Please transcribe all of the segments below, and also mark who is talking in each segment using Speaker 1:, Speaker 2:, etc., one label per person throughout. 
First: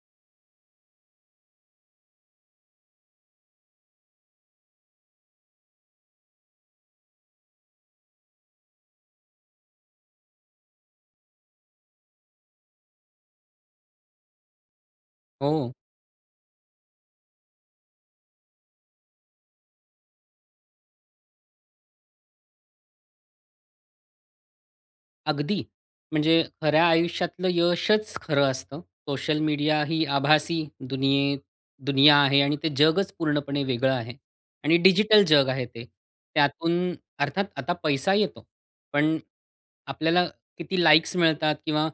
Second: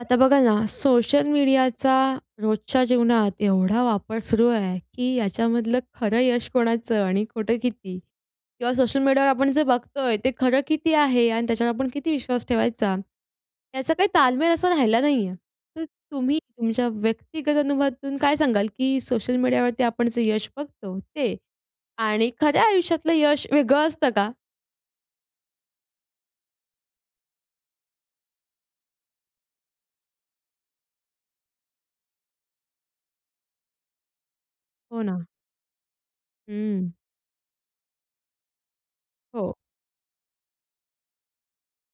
Speaker 1: आता बघा ना, सोशल मीडियाचा रोजच्या जीवनात एवढा वापर सुरू आहे की याच्यामधलं खरं यश कोणाचं आणि खोटं किती किंवा सोशल मीडियावर आपण जे बघतो आहे, ते खरं किती आहे आणि त्याच्यावर आपण किती विश्वास ठेवायचा, याचा काही तालमेल असा राहिला नाही आहे.
Speaker 2: हो.
Speaker 1: तर तुम्ही तुमच्या व्यक्तिगत अनुभवातून काय सांगाल की सोशल मीडियावरती आपण जे यश बघतो, ते आणि खऱ्या आयुष्यातलं यश वेगळं असतं का?
Speaker 2: अगदी, म्हणजे खऱ्या आयुष्यातलं यशच खरं असतं. सोशल मीडिया ही आभासी दुनिये दुनिया आहे आणि ते जगच पूर्णपणे वेगळं आहे आणि
Speaker 1: हो
Speaker 2: डिजिटल
Speaker 1: ना.
Speaker 2: जग आहे ते. त्यातून
Speaker 1: हं.
Speaker 2: अर्थात आता पैसा येतो, पण
Speaker 1: हो.
Speaker 2: आपल्याला किती लाईक्स मिळतात किंवा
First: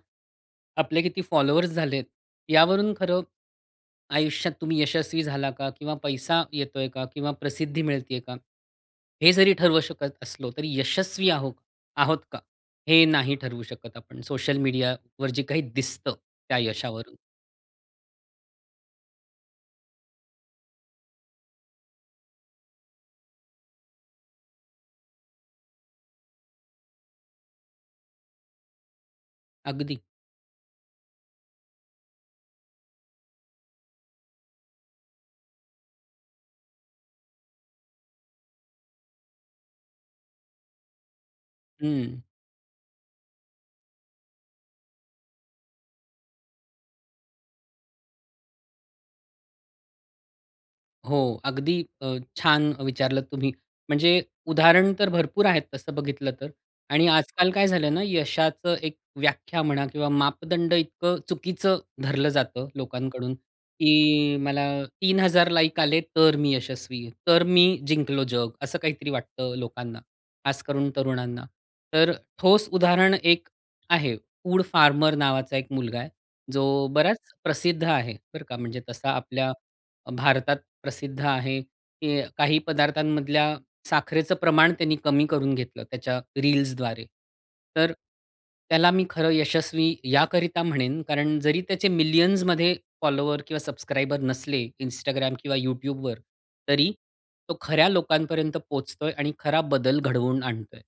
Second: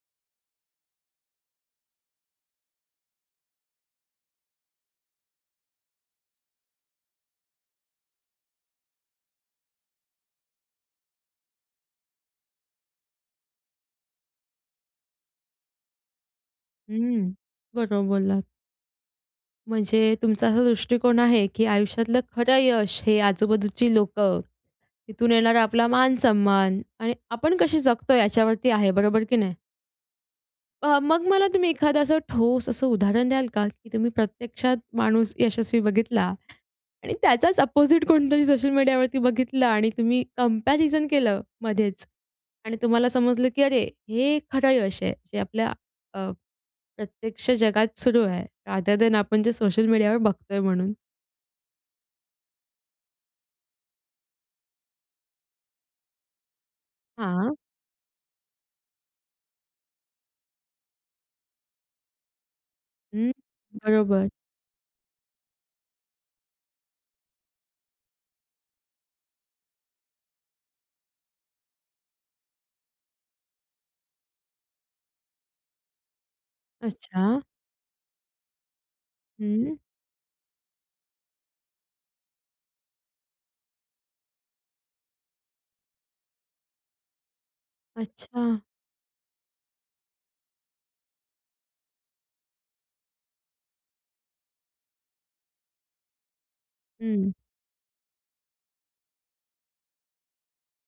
Speaker 2: आपले किती फॉलोवर्स झाले आहेत, यावरून खरं आयुष्यात तुम्ही यशस्वी झाला का, किंवा पैसा येतो आहे का, किंवा प्रसिद्धी मिळते आहे का, हे जरी ठरवू शकत असलो, तरी यशस्वी आहो आहोत का, हे नाही ठरवू शकत आपण, सोशल मीडियावर जे काही दिसतं त्या यशावरून.
Speaker 1: हं. बरोबर बोललात. म्हणजे तुमचा असा दृष्टिकोन आहे, की आयुष्यातलं खरं यश हे आजूबाजूची लोकं, तिथून येणारा आपला मान-सन्मान आणि आपण कसे जगतोय याच्यावरती आहे बरोबर की नाही.
Speaker 2: अगदी.
Speaker 1: अ, मग मला तुम्ही एखादं असं ठोस असं उदाहरण द्याल का? की तुम्ही प्रत्यक्षात माणूस यशस्वी बघितला आणि त्याचाच अपोझिट कोणतरी सोशल मीडियावरती बघितला आणि तुम्ही कम्पॅरिझन केलं मध्येच
Speaker 2: हं.
Speaker 1: आणि तुम्हाला समजलं की "अरे, हे खरं यश आहे जे आपल्या अ, प्रत्यक्ष जगात सुरू आहे, रादर दॅन आपण जे सोशल मीडियावर बघतोय म्हणून."
Speaker 2: हो अगदी अ, छान विचारलंत तुम्ही, म्हणजे उदाहरण तर भरपूर आहेत तसं बघितलं तर आणि आजकाल
Speaker 1: हां.
Speaker 2: काय झालंय ना, यशाचं एक व्याख्या म्हणा किंवा मापदंड इतकं चुकीचं धरलं जातं
Speaker 1: हं,
Speaker 2: लोकांकडून,
Speaker 1: बरोबर.
Speaker 2: की मला 3000 लाइक आले, तर मी यशस्वी, तर मी जिंकलो जग. असं काहीतरी वाटतं लोकांना खासकरून तरुणांना. तर ठोस उदाहरण एक आहे वूड फार्मर नावाचा एक मुलगा आहे. जो बराच
Speaker 1: अच्छा.
Speaker 2: प्रसिद्ध आहे बरं का म्हणजे तसा आपल्या
Speaker 1: हं.
Speaker 2: अ, भारतात प्रसिद्ध आहे की काही पदार्थांमधल्या साखरेचं प्रमाण त्यांनी कमी करून घेतलं त्याच्या रील्सद्वारे. तर
Speaker 1: अच्छा.
Speaker 2: त्याला मी खरं यशस्वी याकरिता म्हणेन कारण जरी त्याचे मिलियन्समध्ये फॉलोवर किंवा सब्सक्राइबर नसले Instagram किंवा YouTubeवर तरी
Speaker 1: हं.
Speaker 2: तो खऱ्या लोकांपर्यंत पोहोचतोय आणि खरा बदल घडवून आणतोय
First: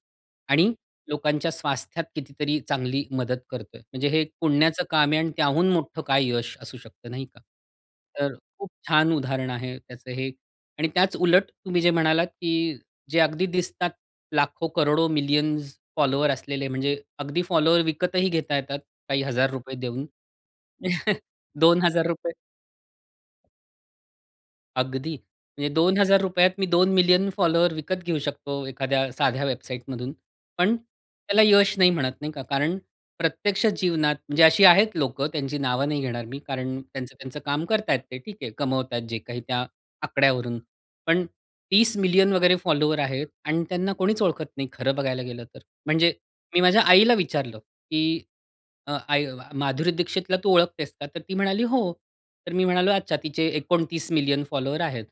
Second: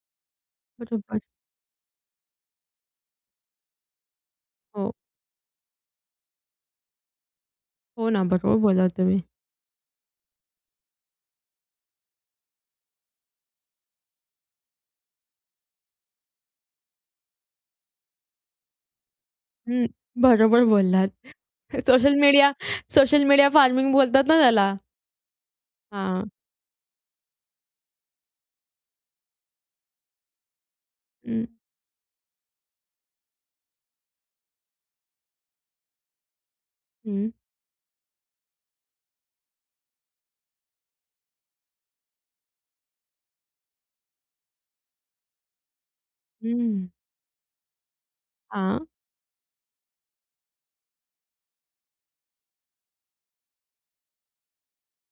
Speaker 2: आणि
Speaker 1: बरोबर.
Speaker 2: लोकांच्या स्वास्थ्यात कितीतरी चांगली मदत करतोय. म्हणजे हे पुण्याचं
Speaker 1: हो.
Speaker 2: काम आहे आणि त्याहून मोठं काय यश असू शकतं, नाही का?
Speaker 1: हो ना,
Speaker 2: तर
Speaker 1: बरोबर
Speaker 2: खूप
Speaker 1: बोलात
Speaker 2: छान
Speaker 1: तुम्ही.
Speaker 2: उदाहरण आहे त्याचं हे आणि त्याच उलट तुम्ही जे म्हणालात की जे अगदी दिसतात लाखो-करोडो मिलियन्स फॉलोअर्स असलेले म्हणजे अगदी फॉलोअर्स विकतही घेता येतात, काही हजार रुपये
Speaker 1: हं,
Speaker 2: देऊन.
Speaker 1: बरोबर बोललात.
Speaker 2: दोन हजार
Speaker 1: सोशल
Speaker 2: रुपये
Speaker 1: मीडिया सोशल मीडिया फार्मिंग बोलतात ना, त्याला.
Speaker 2: अगदी. म्हणजे दोन हजार
Speaker 1: हां.
Speaker 2: रुपयात यात मी 2 मिलियन फॉलोअर्स विकत घेऊ शकतो एखाद्या साध्या वेबसाईटमधून. पण त्याला
Speaker 1: हं.
Speaker 2: यश नाही म्हणत नाही का कारण प्रत्यक्ष जीवनात, म्हणजे अशी आहेत लोकं त्यांची नावं नाही घेणार मी, कारण त्यांचं
Speaker 1: हं.
Speaker 2: त्यांचं काम करत आहेत ते ठीक आहे कमवत आहेत जे काही त्या आकड्यावरून. पण 30 मिलियन वगैरे फॉलोवर आहेत आणि त्यांना कोणीच ओळखत नाही खरं बघायला गेलं तर. म्हणजे मी माझ्या
Speaker 1: हं.
Speaker 2: आईला विचारलं की,
Speaker 1: हां.
Speaker 2: अ, "आई, माधुरी दीक्षितला तू ओळखतेस का?" तर ती म्हणाली, "हो." तर मी म्हणालो, "अच्छा, तिचे 29 मिलियन फॉलोअर्स आहेत."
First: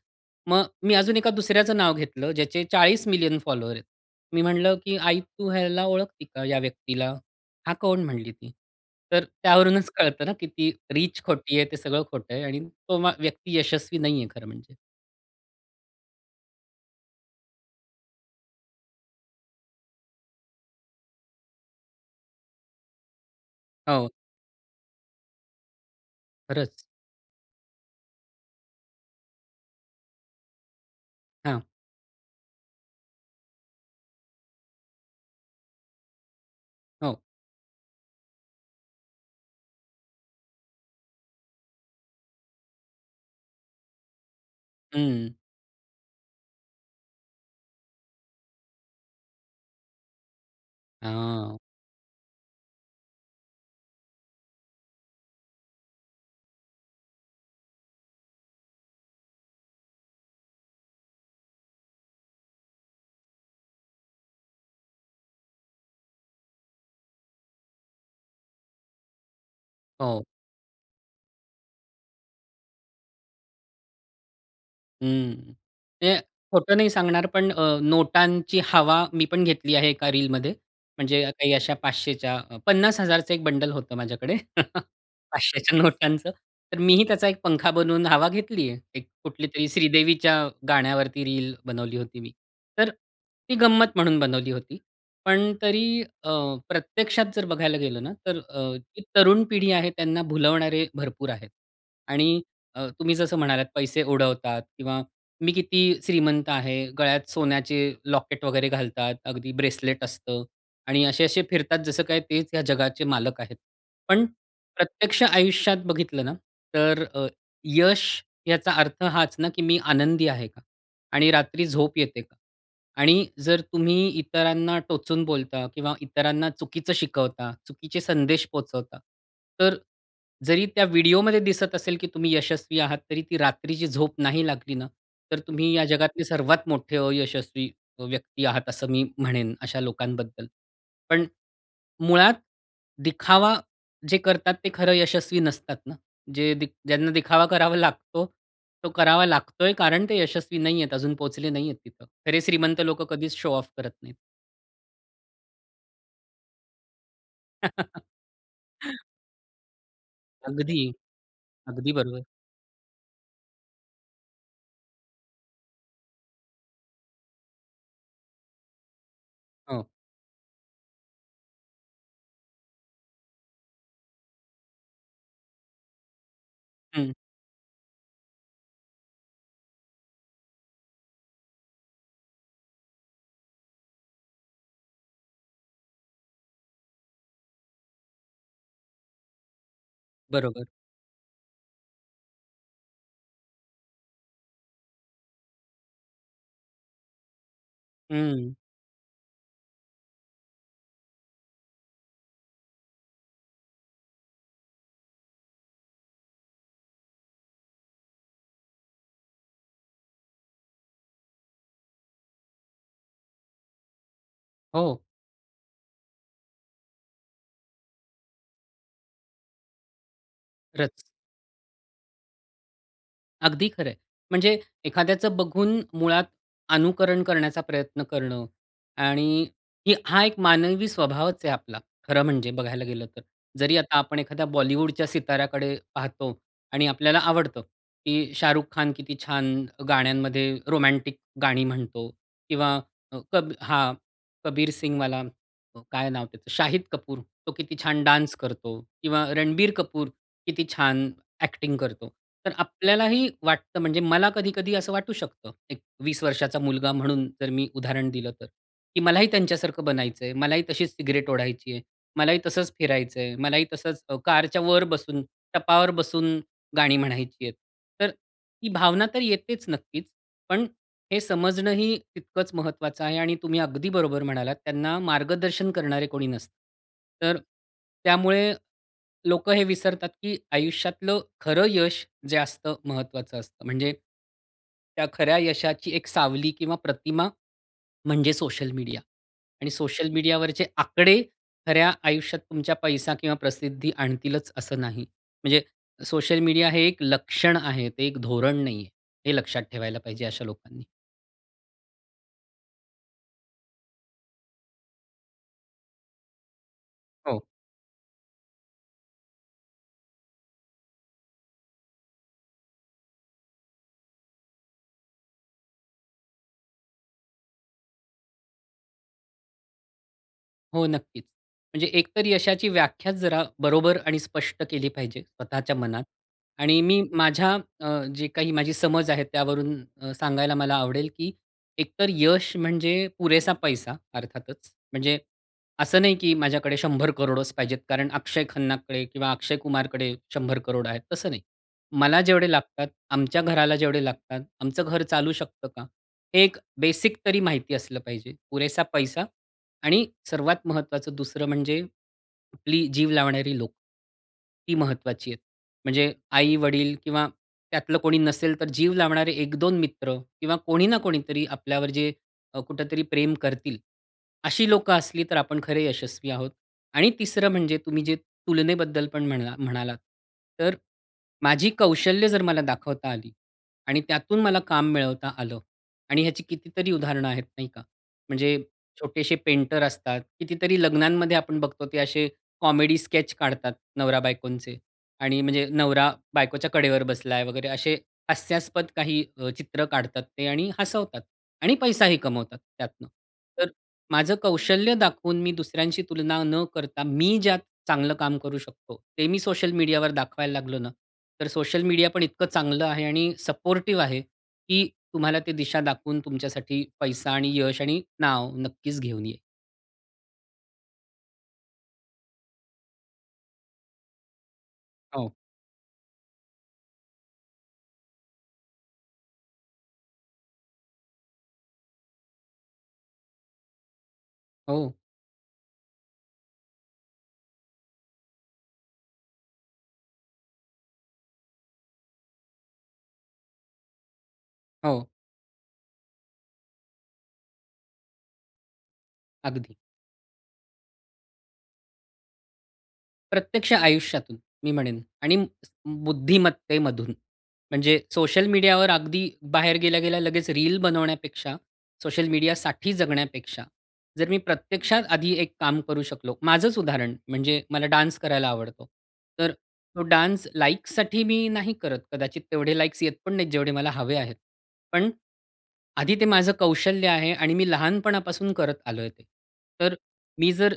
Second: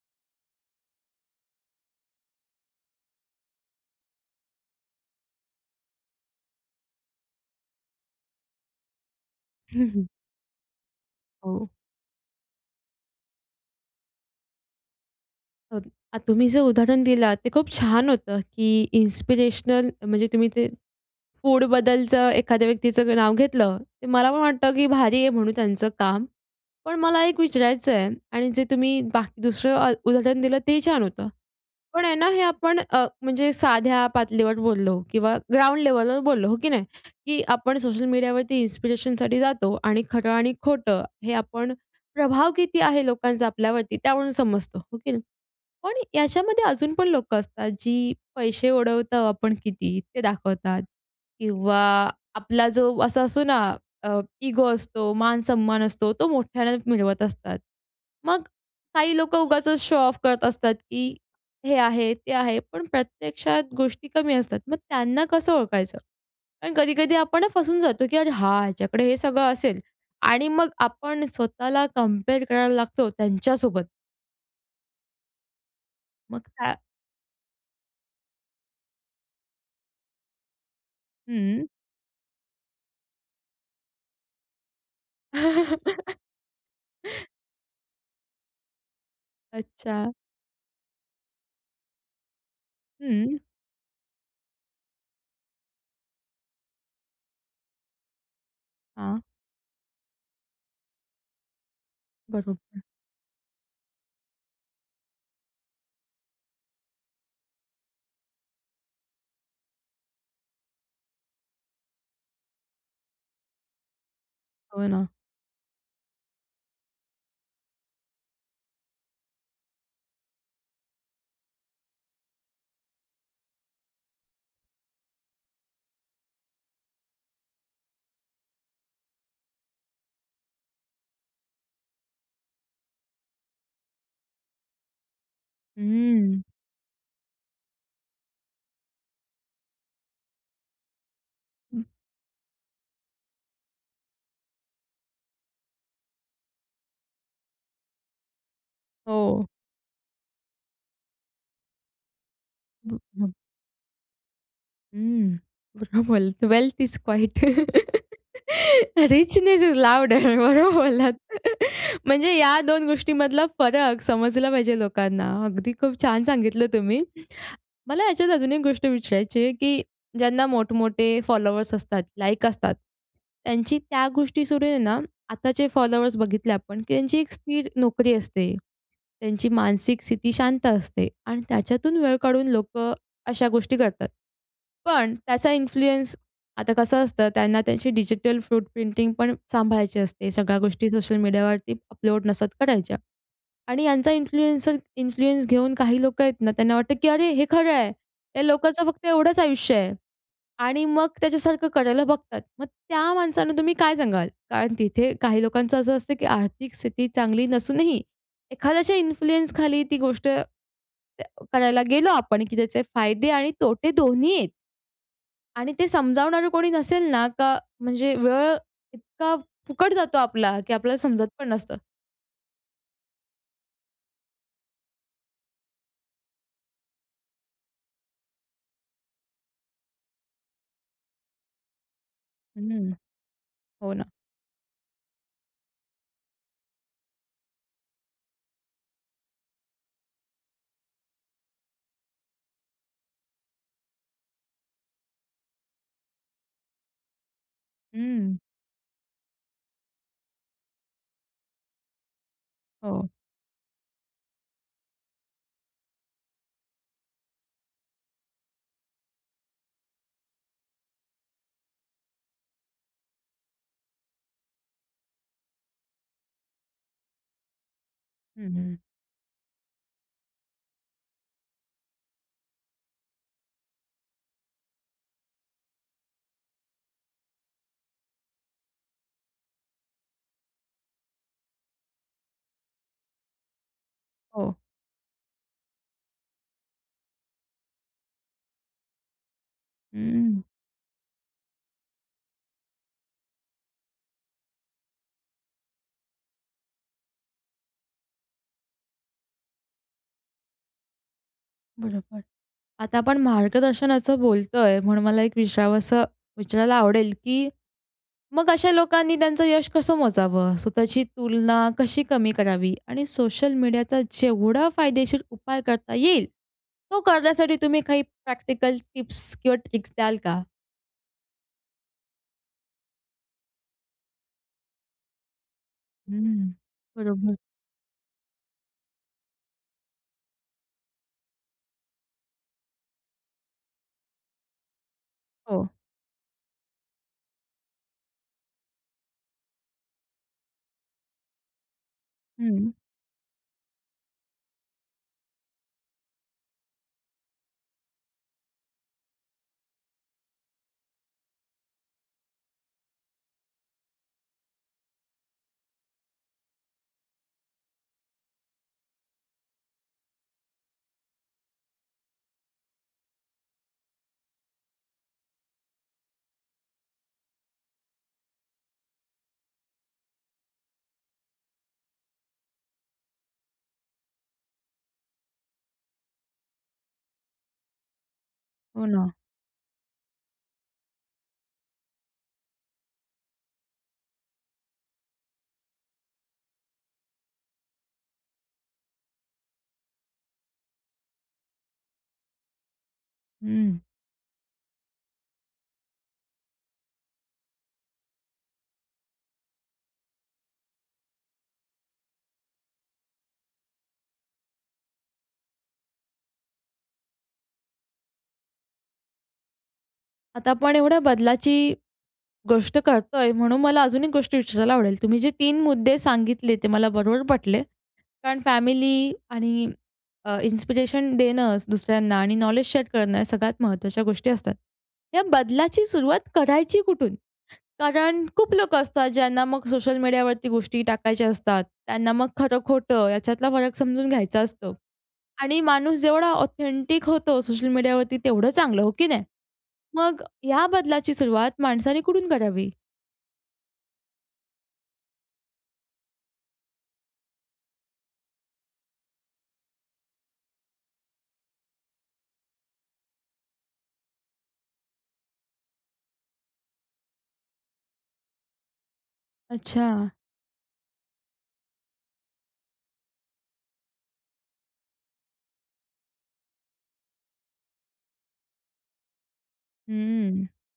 Speaker 2: मग मी अजून एका दुसऱ्याचं नाव घेतलं ज्याचे 40 मिलियन फॉलोअर्स आहेत. मी म्हणलं की "आई, तू ह्याला ओळखती का या व्यक्तीला?" "हा कोण?" म्हणली ती. तर
Speaker 1: हं,
Speaker 2: त्यावरूनच
Speaker 1: हं.
Speaker 2: कळतं ना, की ती रिच खोटी आहे
Speaker 1: हो.
Speaker 2: ते सगळं खोटं आहे आणि तो मा व्यक्ती यशस्वी नाहीये खरं म्हणजे.
Speaker 1: ओके अ, तुम्ही जर उदाहरण दिलात ते खूप छान होतं, की इन्स्पिरेशनल म्हणजे तुम्ही ते फूडबद्दलचं एखाद्या व्यक्तीचं नाव घेतलं, तर
Speaker 2: हो.
Speaker 1: मला पण वाटतं की भारी आहे म्हणून त्यांचं काम.
Speaker 2: खरंच.
Speaker 1: पण मला एक विचारायचं आहे आणि जे तुम्ही बाकी दुसरं उदाहरण दिलं ते ही छान होतं.
Speaker 2: हां.
Speaker 1: पण आहे ना हे आपण अ, म्हणजे साध्या पातळीवर बोललो किंवा ग्राउंड लेवलवर बोललो, हो की नाही?
Speaker 2: हो.
Speaker 1: की आपण सोशल मीडियावरती इन्स्पिरेशनसाठी जातो. आणि खरं आणि खोटं हे आपण प्रभाव किती आहे लोकांचा आपल्यावरती त्यावरून समजतो, हो की नाही?
Speaker 2: हं.
Speaker 1: पण याच्यामध्ये अजून पण लोकं असतात जी पैसे उडवतो आपण किती ते दाखवतात
Speaker 2: हां.
Speaker 1: किंवा आपला जो असा असतो ना, अ, इगो असतो, मान-सन्मान असतो तो मोठ्यानं मिरवत असतात. मग काही लोकं उगाचच शो ऑफ करत असतात, की हे आहे, ते आहे. पण प्रत्यक्षात गोष्टी कमी असतात. मग त्यांना कसं ओळखायचं. कारण कधी-कधी आपण फसून जातो, की अरे हा! ह्याच्याकडे हे सगळं असेल.
Speaker 2: हो.
Speaker 1: आणि मग आपण स्वतःला कंपेअर करायला लागतो त्यांच्यासोबत.
Speaker 2: हं. ते
Speaker 1: मग का
Speaker 2: खोटं नाही सांगणार पण अ, नोटांची हवा मी पण घेतली आहे एका रीलमध्ये म्हणजे काही
Speaker 1: हं.
Speaker 2: अशा 500च्या 50,000चं एक बंडल होतं माझ्याकडे 500च्या. तर मीही त्याचा एक पंखा बनवून हवा घेतली आहे. कुठलीतरी
Speaker 1: अच्छा.
Speaker 2: श्रीदेवीच्या गाण्यावरती रील बनवली होती मी. तर
Speaker 1: हं.
Speaker 2: ती गंमत म्हणून बनवली होती. पण तरी अ, प्रत्यक्षात जर बघायला गेलं ना तर अ, ती
Speaker 1: हां.
Speaker 2: तरुण पिढी आहे त्यांना भुलवणारे भरपूर आहेत. आणि
Speaker 1: बरोबर.
Speaker 2: अ, तुम्ही जसं म्हणालात पैसे उडवतात किंवा मी किती श्रीमंत आहे. गळ्यात सोन्याचे लॉकेट वगैरे घालतात. अगदी ब्रेसलेट असतं. आणि असे-असे फिरतात जसं काय तेच या जगाचे मालक आहेत. पण
Speaker 1: हो ना.
Speaker 2: प्रत्यक्ष आयुष्यात बघितलं ना तर अ, यश याचा अर्थ हाच ना, की मी आनंदी आहे का? आणि रात्री झोप येते का? आणि जर तुम्ही इतरांना टोचून बोलता किंवा इतरांना चुकीचं शिकवता, चुकीचे संदेश पोहचवता तर जरी त्या व्हिडिओमध्ये दिसत असेल की तुम्ही यशस्वी आहात, तरी ती रात्रीची झोप नाही लागली ना, तर तुम्ही या जगातली
Speaker 1: हं.
Speaker 2: सर्वात मोठे अयशस्वी अ, व्यक्ती आहात, असं मी म्हणेन अशा लोकांबद्दल. पण मुळात दिखावा जे करतात ते खरं यशस्वी नसतात ना. जे दिख ज्यांना दिखावा करावा लागतो, तो करावा
Speaker 1: हो.
Speaker 2: लागतोय कारण ते यशस्वी नाहीयेत, अजून पोहोचले नाहीयेत तिथं. खरे श्रीमंत लोकं
Speaker 1: [unintelligible]
Speaker 2: कधीच शो ऑफ करत नाहीत.
Speaker 1: हं. बरोबर बोललात, "wealth is quiet." "Richness is loud," बरोबर
Speaker 2: अगदी.
Speaker 1: बोललात.
Speaker 2: अगदी बरोबर.
Speaker 1: म्हणजे या 2 गोष्टींमधला फरक समजला पाहिजे लोकांना अगदी खूप छान सांगितलं तुम्ही. मला याच्यात अजून एक गोष्ट विचारायची आहे, की
Speaker 2: हो.
Speaker 1: ज्यांना मोठमोठे फॉलोवर्स असतात, लाईक असतात. त्यांची त्या गोष्टी सुरू आहे ना, आताचे फॉलोवर्स बघितले आपण की
Speaker 2: हं.
Speaker 1: त्यांची एक स्थिर नोकरी असते. त्यांची मानसिक स्थिती शांत असते आणि त्याच्यातून वेळ काढून लोकं अशा गोष्टी करतात. पण त्याचा इन्फ्लुअन्स आता कसं असतं, त्यांना त्यांची डिजिटल फ्रूट प्रिंटिंग पण सांभाळायची असते. सगळ्या
Speaker 2: बरोबर.
Speaker 1: गोष्टी सोशल मीडियावरती अपलोड नसत करायच्या आणि यांचा इन्फ्लुएन्सर इन्फ्लुअन्स घेऊन काही लोकं आहेत ना, त्यांना वाटतं की "अरे, हे खरं आहे." या
Speaker 2: हं.
Speaker 1: लोकांचं फक्त एवढंच आयुष्य आहे आणि मग त्याच्यासारखं करायला बघतात. मग त्या माणसांना तुम्ही काय सांगाल? कारण तिथे काही लोकांचं असं असतं की आर्थिक स्थिती चांगली नसूनही एखाद्याच्या इन्फ्लुअन्स खाली ती गोष्ट करायला गेलो आपण की त्याचे फायदे आणि तोटे दोन्ही आहेत?
Speaker 2: हो.
Speaker 1: आणि ते समजावणारं कोणी नसेल ना, का म्हणजे वेळ इतका फुकट जातो आपला की
Speaker 2: खरंच.
Speaker 1: आपल्याला समजत पण नसतं.
Speaker 2: अगदी खरं आहे, म्हणजे एखाद्याचं बघून मुळात अनुकरण करण्याचा प्रयत्न करणं आणि ही हा एक मानवी स्वभावच आहे आपला, खरं म्हणजे बघायला
Speaker 1: हं,
Speaker 2: गेलं तर. जरी
Speaker 1: हो
Speaker 2: आता
Speaker 1: ना.
Speaker 2: आपण एखाद्या बॉलिवूडच्या सिताऱ्याकडे पाहतो आणि आपल्याला आवडतं, की शाहरुख खान किती छान गाण्यांमध्ये रोमॅन्टिक गाणी म्हणतो किंवा कब हां कबीर सिंगवाला काय नाव त्याचं शाहिद कपूर, तो किती छान
Speaker 1: हं.
Speaker 2: डान्स करतो किंवा रणबीर कपूर किती छान एक्टिंग करतो. तर आपल्याला
Speaker 1: हो.
Speaker 2: ही वाटतं, म्हणजे मला कधी-कधी असं वाटू शकतं. एक 20 वर्षाचा मुलगा म्हणून जर मी उदाहरण दिलं तर की मलाही त्यांच्यासारखं बनायचं आहे. मलाही तशीच सिगारेट ओढायची आहे, मलाही तसंच फिरायचं आहे, मलाही तसंच अ, कारच्या वर बसून, टपावर बसून गाणी म्हणायची आहे. तर
Speaker 1: हं,
Speaker 2: ही
Speaker 1: हं.
Speaker 2: भावना तर येतेच नक्कीच. पण हे समजणं ही तितकंच महत्त्वाचं आहे आणि तुम्ही अगदी बरोबर म्हणालात, त्यांना मार्गदर्शन करणारे कोणी नसतं. तर त्यामुळे लोकं हे विसरतात की आयुष्यातलं खरं यश जे असतं, महत्वाचं असतं. म्हणजे
Speaker 1: हो.
Speaker 2: त्या खऱ्या यशाची एक सावली किंवा प्रतिमा, म्हणजे सोशल मीडिया आणि सोशल
Speaker 1: हं.
Speaker 2: मीडियावरचे आकडे खऱ्या आयुष्यात तुमच्या पैसा किंवा प्रसिद्धी आणतीलच असं नाही. म्हणजे सोशल मीडिया हे एक लक्षण आहे ते एक धोरण नाही आहे, हे लक्षात ठेवायला पाहिजे अशा लोकांना.
Speaker 1: बरोबर. आता आपण मार्गदर्शनाचं बोलतोय म्हणून मला एक विचारावसं विचारायला आवडेल
Speaker 2: हो.
Speaker 1: की मग अशा लोकांनी त्यांचं यश कसं मोजावं? स्वतःची तुलना कशी कमी करावी? आणि सोशल मीडियाचा जेवढा फायदेशीर उपाय करता येईल, तो करण्यासाठी तुम्ही काही प्रॅक्टिकल टिप्स किंवा ट्रिक्स द्याल का?
Speaker 2: हो, नक्कीच. म्हणजे एकतर यशाची व्याख्याच जरा बरोबर आणि स्पष्ट केली पाहिजे स्वतःच्या मनात.
Speaker 1: हं.
Speaker 2: आणि मी,
Speaker 1: बरोबर.
Speaker 2: माझ्या अ, जे काही माझी समज आहे, त्यावरून अ, सांगायला मला आवडेल की एकतर यश म्हणजे पुरेसा पैसा अर्थातच. म्हणजे
Speaker 1: हो.
Speaker 2: असं नाही की माझ्याकडे 100,00,00,000 पाहिजेत. कारण अक्षय खन्नाकडे किंवा अक्षय कुमारकडे 100,00,00,000 आहेत. तसं नाही. मला जेवढे
Speaker 1: हं.
Speaker 2: लागतात, आमच्या घराला जेवढे लागतात, आमचं घर चालू शकतं का? एक बेसिक तरी माहिती असलं पाहिजे. पुरेसा पैसा आणि सर्वात महत्वाचं दुसरं म्हणजे कुठली जीव लावणारी लोकं. ही महत्वाची आहे. म्हणजे आई-वडील किंवा त्यातलं कोणी नसेल तर जीव लावणारे 1-2 मित्र किंवा कोणी ना कोणीतरी आपल्यावर जे अ, कुठेतरी प्रेम करतील अशी लोकं असली तर आपण खरे यशस्वी आहोत. आणि तिसरं म्हणजे तुम्ही जे तुलनेबद्दल पण म्हणला म्हणालात, तर माझी कौशल्य जर मला दाखवता आली आणि त्यातून मला काम मिळवता आलं. आणि ह्याची कितीतरी उदाहरणं आहेत नाही का? म्हणजे
Speaker 1: हो ना.
Speaker 2: छोटेशे पेंटर असतात. कितीतरी लग्नांमध्ये आपण बघतो ते असे कॉमेडी स्केच काढतात नवरा बायकोंचे आणि म्हणजे नवरा बायकोच्या कडेवर बसलाय वगैरे असे हास्यास्पद काही अ, चित्र काढतात ते आणि हसवतात. आणि पैसाही कमवतात त्यातनं. तर
Speaker 1: हं.
Speaker 2: माझं कौशल्य दाखवून मी दुसऱ्यांशी तुलना न करता मी ज्यात चांगलं काम करू शकतो, ते मी सोशल मीडियावर दाखवायला लागलो ना. तर सोशल मीडिया पण इतकं चांगलं आहे आणि सपोर्टिव्ह आहे की तुम्हाला ती दिशा दाखवून तुमच्यासाठी पैसा आणि यश आणि नाव नक्कीच घेऊन येईल.
Speaker 1: आता आपण एवढ्या बदलाची गोष्ट करतोय म्हणून मला अजून 1 गोष्ट विचारायला आवडेल. तुम्ही जे
Speaker 2: हो.
Speaker 1: 3 मुद्दे सांगितले ते मला बरोबर पटले. कारण फॅमिली आणि अ, इन्स्पिरेशन देणं दुसऱ्यांना आणि नॉलेज शेअर करणं या सगळ्यात महत्त्वाच्या गोष्टी असतात.
Speaker 2: हो.
Speaker 1: या बदलाची सुरुवात करायची कुठून. कारण खूप लोकं असतात ज्यांना मग सोशल मीडियावरती गोष्टी टाकायच्या असतात, त्यांना मग खरं-खोटं याच्यातला फरक समजून घ्यायचा असतो
Speaker 2: हो.
Speaker 1: आणि माणूस जेवढा ऑथेंटिक होतो सोशल मीडियावरती, तेवढं चांगलं हो की नाही?
Speaker 2: अगदी.
Speaker 1: मग या बदलाची सुरुवात माणसाने कुठून करावी?
Speaker 2: प्रत्यक्ष आयुष्यातून मी म्हणेन आणि स बुद्धिमत्तेमधून म्हणजे सोशल मीडियावर अगदी बाहेर गेल्या-गेल्या लगेच रील बनवण्यापेक्षा सोशल मीडियासाठी जगण्यापेक्षा जर मी प्रत्यक्षात आधी एक काम करू शकलो. माझंच उदाहरण म्हणजे मला डान्स करायला आवडतं. तर तो
Speaker 1: अच्छा.
Speaker 2: डान्स लाइकसाठी मी नाही करत कदाचित तेवढे लाईक्स येत पण नाहीत जेवढे मला हवे आहेत. पण आधी ते माझं कौशल्य आहे आणि मी लहानपणापासून करत आलोय ते. तर
Speaker 1: हंम्म.
Speaker 2: मी जर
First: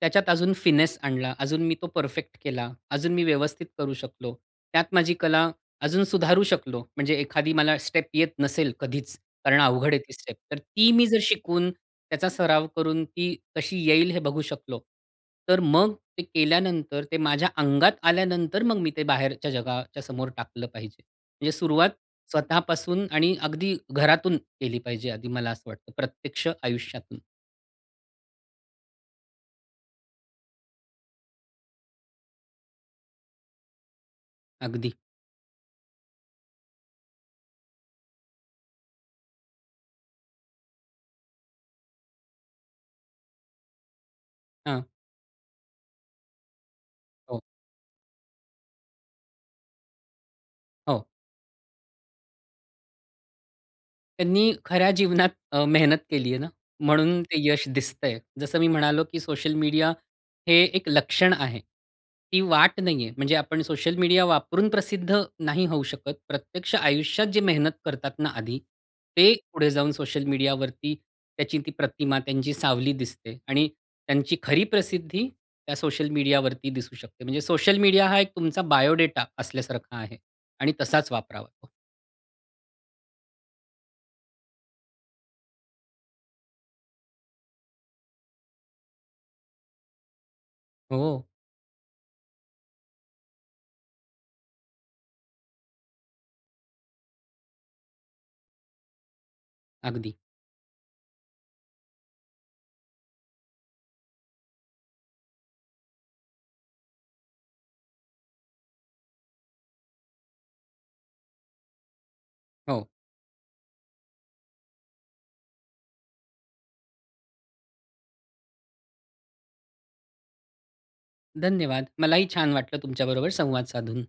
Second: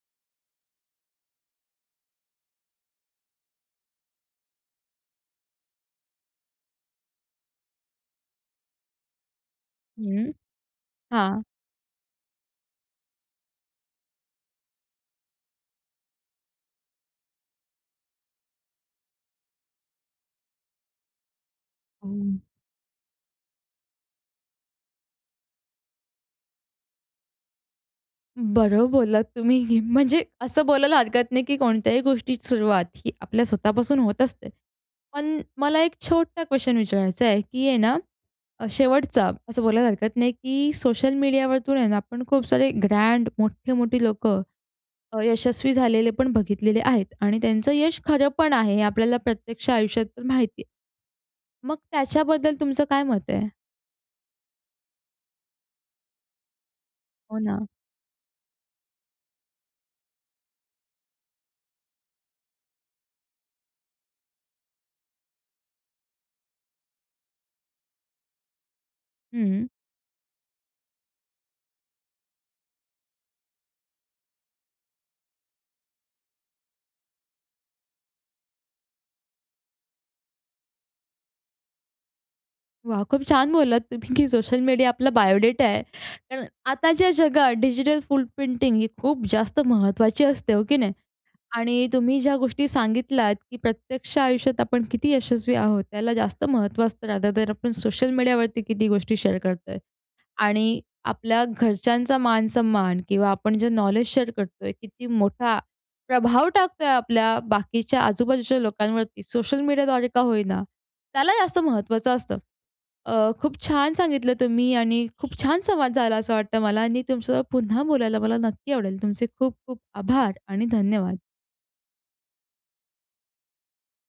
Speaker 2: त्याच्यात अजून फिनेस आणला अजून मी तो परफेक्ट केला अजून मी व्यवस्थित करू शकलो. त्यात माझी कला अजून सुधारू शकलो. म्हणजे एखादी मला स्टेप येत नसेल कधीच, कारण अवघड आहे ती
Speaker 1: हं,
Speaker 2: स्टेप तर ती मी जर
Speaker 1: हां.
Speaker 2: शिकून त्याचा सराव करून ती कशी येईल हे बघू शकलो. तर मग ते केल्यानंतर ते माझ्या अंगात आल्यानंतर मग मी ते बाहेरच्या जगाच्या समोर टाकलं पाहिजे. म्हणजे सुरुवात
Speaker 1: हं.
Speaker 2: स्वतःपासून आणि अगदी घरातून केली पाहिजे आधी मला असं वाटतं प्रत्यक्ष आयुष्यातून.
Speaker 1: बरोबर बोललात तुम्ही, म्हणजे असं बोलायला हरकत नाही, की कोणत्याही गोष्टीची सुरुवात ही आपल्या स्वतःपासून होत असते.
Speaker 2: अगदी.
Speaker 1: पण मला 1 छोटा क्वेशन विचारायचा आहे. की आहे ना शेवटचा असं बोलायला हरकत नाही की सोशल मीडियावरतून आहे ना पण खूप सारे ग्रँड मोठे-मोठे लोकं
Speaker 2: हां.
Speaker 1: अ, यशस्वी झालेले पण बघितलेले आहेत आणि
Speaker 2: हो.
Speaker 1: त्यांचं यश खरं पण आहे हे आपल्याला प्रत्यक्ष आयुष्यात पण माहिती आहे.
Speaker 2: हो.
Speaker 1: मग त्याच्याबद्दल तुमचं काय मत आहे?
Speaker 2: त्यांनी खऱ्या जीवनात अ, मेहनत केली आहे ना म्हणून ते
Speaker 1: हो
Speaker 2: यश
Speaker 1: ना.
Speaker 2: दिसतं आहे. जसं मी म्हणालो, की सोशल मीडिया हे एक लक्षण आहे. ती वाट नाही आहे म्हणजे आपण सोशल मीडिया वापरून प्रसिद्ध नाही होऊ शकत. प्रत्यक्ष आयुष्यात जे मेहनत करतात ना आधी ते
Speaker 1: हं, हं.
Speaker 2: पुढे जाऊन सोशल मीडियावरती त्याची ती प्रतिमा त्यांची सावली दिसते आणि त्यांची खरी प्रसिद्धी त्या सोशल मीडियावरती दिसू शकते. म्हणजे सोशल मीडिया हा एक तुमचा बायोडेटा असल्यासारखा आहे आणि तसाच वापरावा.
Speaker 1: वाह! खूप छान बोललात तुम्ही, की सोशल मीडिया आपला बायोडेटा आहे. कारण आताच्या जगात डिजिटल फुटप्रिंटिंग ही खूप जास्त महत्त्वाची असते हो, की नाही
Speaker 2: हो.
Speaker 1: आणि तुम्ही ज्या गोष्टी सांगितल्यात, की प्रत्यक्ष आयुष्यात आपण किती यशस्वी आहोत त्याला जास्त महत्त्व असतं रादर दॅन आपण सोशल मीडियावरती किती गोष्टी शेअर करत आहे
Speaker 2: अगदी.
Speaker 1: आणि आपल्या घरच्यांचा मान-सम्मान किंवा आपण जे नॉलेज शेअर करत आहे किती मोठा प्रभाव टाकत आहे आपल्या बाकीच्या आजूबाजूच्या लोकांवरती सोशल मीडियाद्वारे का होई ना त्याला जास्त महत्त्वाचं असतं.
Speaker 2: हो.
Speaker 1: अ, खूप छान सांगितलं तुम्ही आणि खूप छान संवाद झाला असं वाटतं मला आणि तुमच्या सोबत पुन्हा बोलायला मला नक्की आवडेल. तुमचे खूप-खूप आभार आणि धन्यवाद.
Speaker 2: धन्यवाद. मलाही छान वाटलं तुमच्याबरोबर संवाद साधून.